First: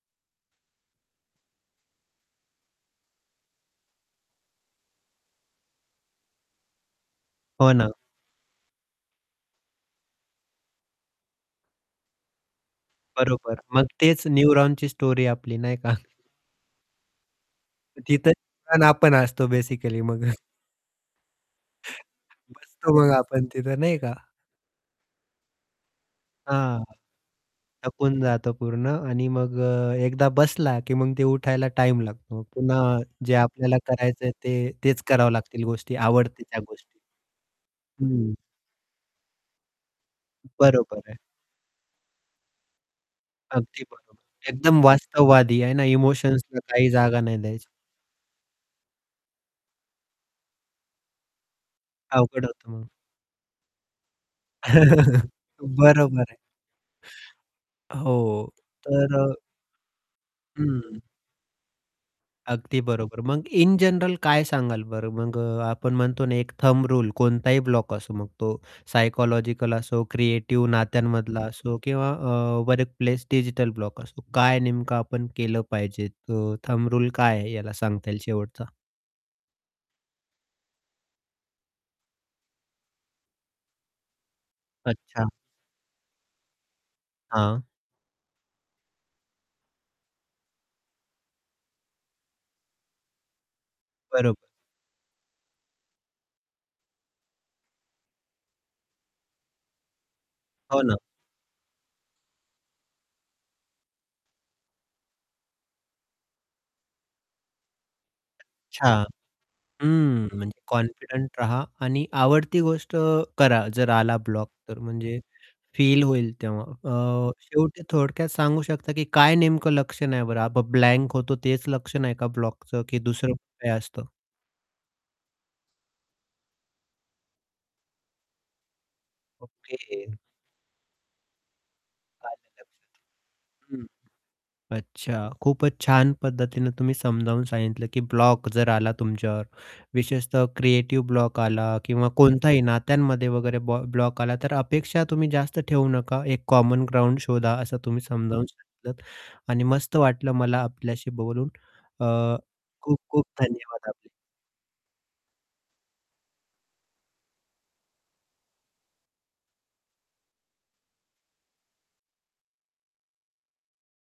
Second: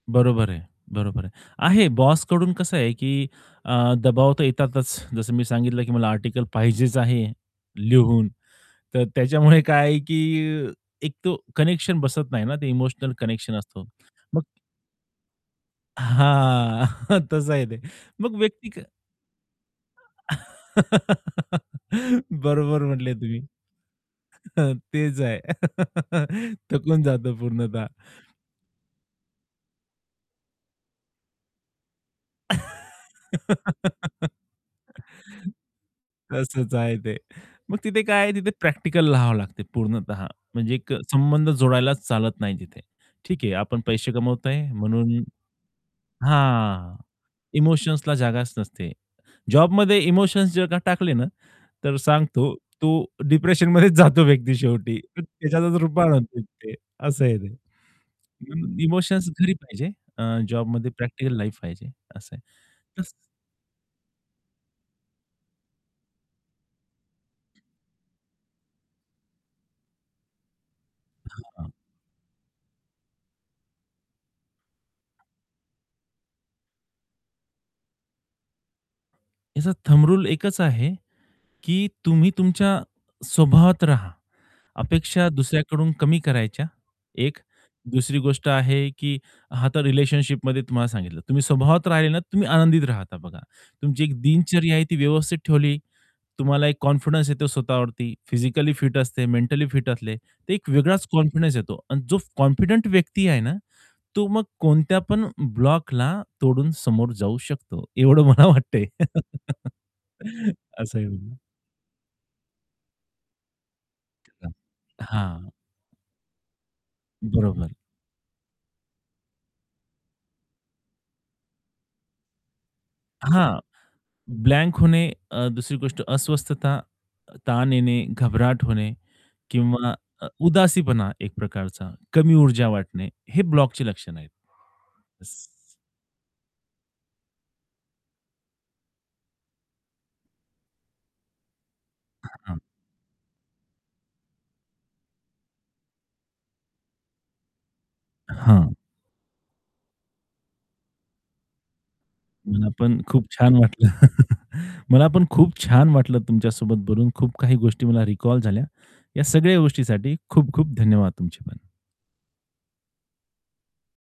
बरोबर आहे. बरोबर आहे. आहे. बॉस कडून कसं आहे, की अ, दबाव तर येतातच जसं मी सांगितलं, की मला आर्टिकल पाहिजेच आहे हो ना. लिहून तर त्याच्यामुळे काय आहे, की एक तो कनेक्शन बसत नाही ना ते इमोशनल कनेक्शन बरोबर. असतो. मग तेच मग न्यूरॉनची स्टोरी आपली नाही का? हां, तसं आहे ते. तिथे मग व्यक्ती क [unintelligible] आपण असतो बेसिकली मग बरोबर बसतो म्हटले बघा तुम्ही. आपण तिथं नाही का? तेच आहे. हां, थकून जातं पूर्णतः. थकून जातं पूर्ण आणि मग अ, एकदा बसला की मग ते उठायला टाईम लागतो पुन्हा. जे आपल्याला करायचंय ते तेच करावं लागतील गोष्टी, आवडते त्या तसंच आहे गोष्टी. ते. मग तिथे काय आहे हम्म तिथे प्रॅक्टिकल राहावं लागते पूर्णतः म्हणजे एक बरोबर आहे. संबंध जोडायलाच चालत नाही तिथे. ठीक आहे आपण अगदी पैसे बरोबर कमवतोय एकदम म्हणून वास्तववादी आहे ना इमोशन्सला काही हां, जागा नाही द्यायच. इमोशन्सला जागाच नसते. जॉबमध्ये इमोशन्स जर का टाकले ना तर अवघड सांगतो होतं मग. तो डिप्रेशनमध्येच जातो व्यक्ती शेवटी त्याच्यातच रूप बरोबर आहे. असं आहे ते. हो, [unintelligible] तर अ इमोशन्स घरी पाहिजे. जॉबमध्ये हं. प्रॅक्टिकल लाईफ पाहिजे असं आहे. अगदी तस बरोबर मग इन जनरल काय सांगाल बरं मग अ, आपण म्हणतो ना एक थंब रूल असो मग तो सायकॉलॉजिकल असो, क्रिएटिव, नात्यांमधला हां. असो किंवा अ, वर्क प्लेस डिजिटल ब्लॉक असो काय नेमकं आपण केलं पाहिजे तो थंब रूल काय आहे याला सांगता येईल शेवटचा. याचा थंब रूल एकच आहे, की तुम्ही तुमच्या स्वभावात राहा. अपेक्षा अच्छा. दुसऱ्याकडून कमी करायच्या, एक. हां. दुसरी गोष्ट आहे, की हा आता रिलेशनशिपमध्ये तुम्हाला सांगितलं, तुम्ही स्वभावात राहिले ना तर तुम्ही आनंदित राहता बघा. तुमची एक बरोबर. दिनचर्या आहे ती व्यवस्थित ठेवली. तुम्हाला एक कॉन्फिडन्स येतो स्वतःवरती. फिजिकली फिट असते, मेंटली फिट असले तर एक हो ना. वेगळाच कॉन्फिडन्स येतो आणि जो कॉन्फिडंट व्यक्ती आहे ना तो मग कोणत्यापण ब्लॉकला तोडून समोर जाऊ शकतो एवढं मला वाटतंय. अच्छा! हं, म्हणजे असंही म्हणलं. कॉन्फिडंट रहा आणि आवडती गोष्ट करा जर आला ब्लॉक तर म्हणजे हां. फील होईल तेव्हा अ, बरोबर. शेवटी थोडक्यात सांगू शकता, की काय नेमकं लक्षण आहे बरं ब्लँ ब्लँक होतो तेच लक्षण आहे का ब्लॉकचं, की दुसरं हां, काय असतं? ब्लँक होणे अ, दुसरी गोष्ट अस्वस्थता, ताण येणे, घबराट होणे किंवा ओके. अ, उदासीपणा, एक प्रकारचा कमी आलं लक्षात ऊर्जा वाटणे हे हं, ब्लॉकची लक्षण आहेत. अच्छा येस. खूपच छान पद्धतीने तुम्ही समजावून सांगितलं, की ब्लॉक जर आला तुमच्यावर विशेषतः क्रिएटिव्ह ब्लॉक आला किंवा कोणताही हां. नात्यांमध्ये वगैरे ब्लँ ब्लॉक आला तर अपेक्षा तुम्ही जास्त ठेवू नका एक कॉमन ग्राउंड शोधा असं तुम्ही समजावून हां. सांगितलंत आणि मस्त वाटलं मला आपल्याशी बोलून अ, मला पण खूप, खूप खूप छान धन्यवाद वाटलं आपले. मला पण खूप छान वाटलं तुमच्यासोबत बोलून. खूप काही गोष्टी मला रिकॉल झाल्या. या सगळ्या गोष्टीसाठी खूप-खूप धन्यवाद तुमचे पण.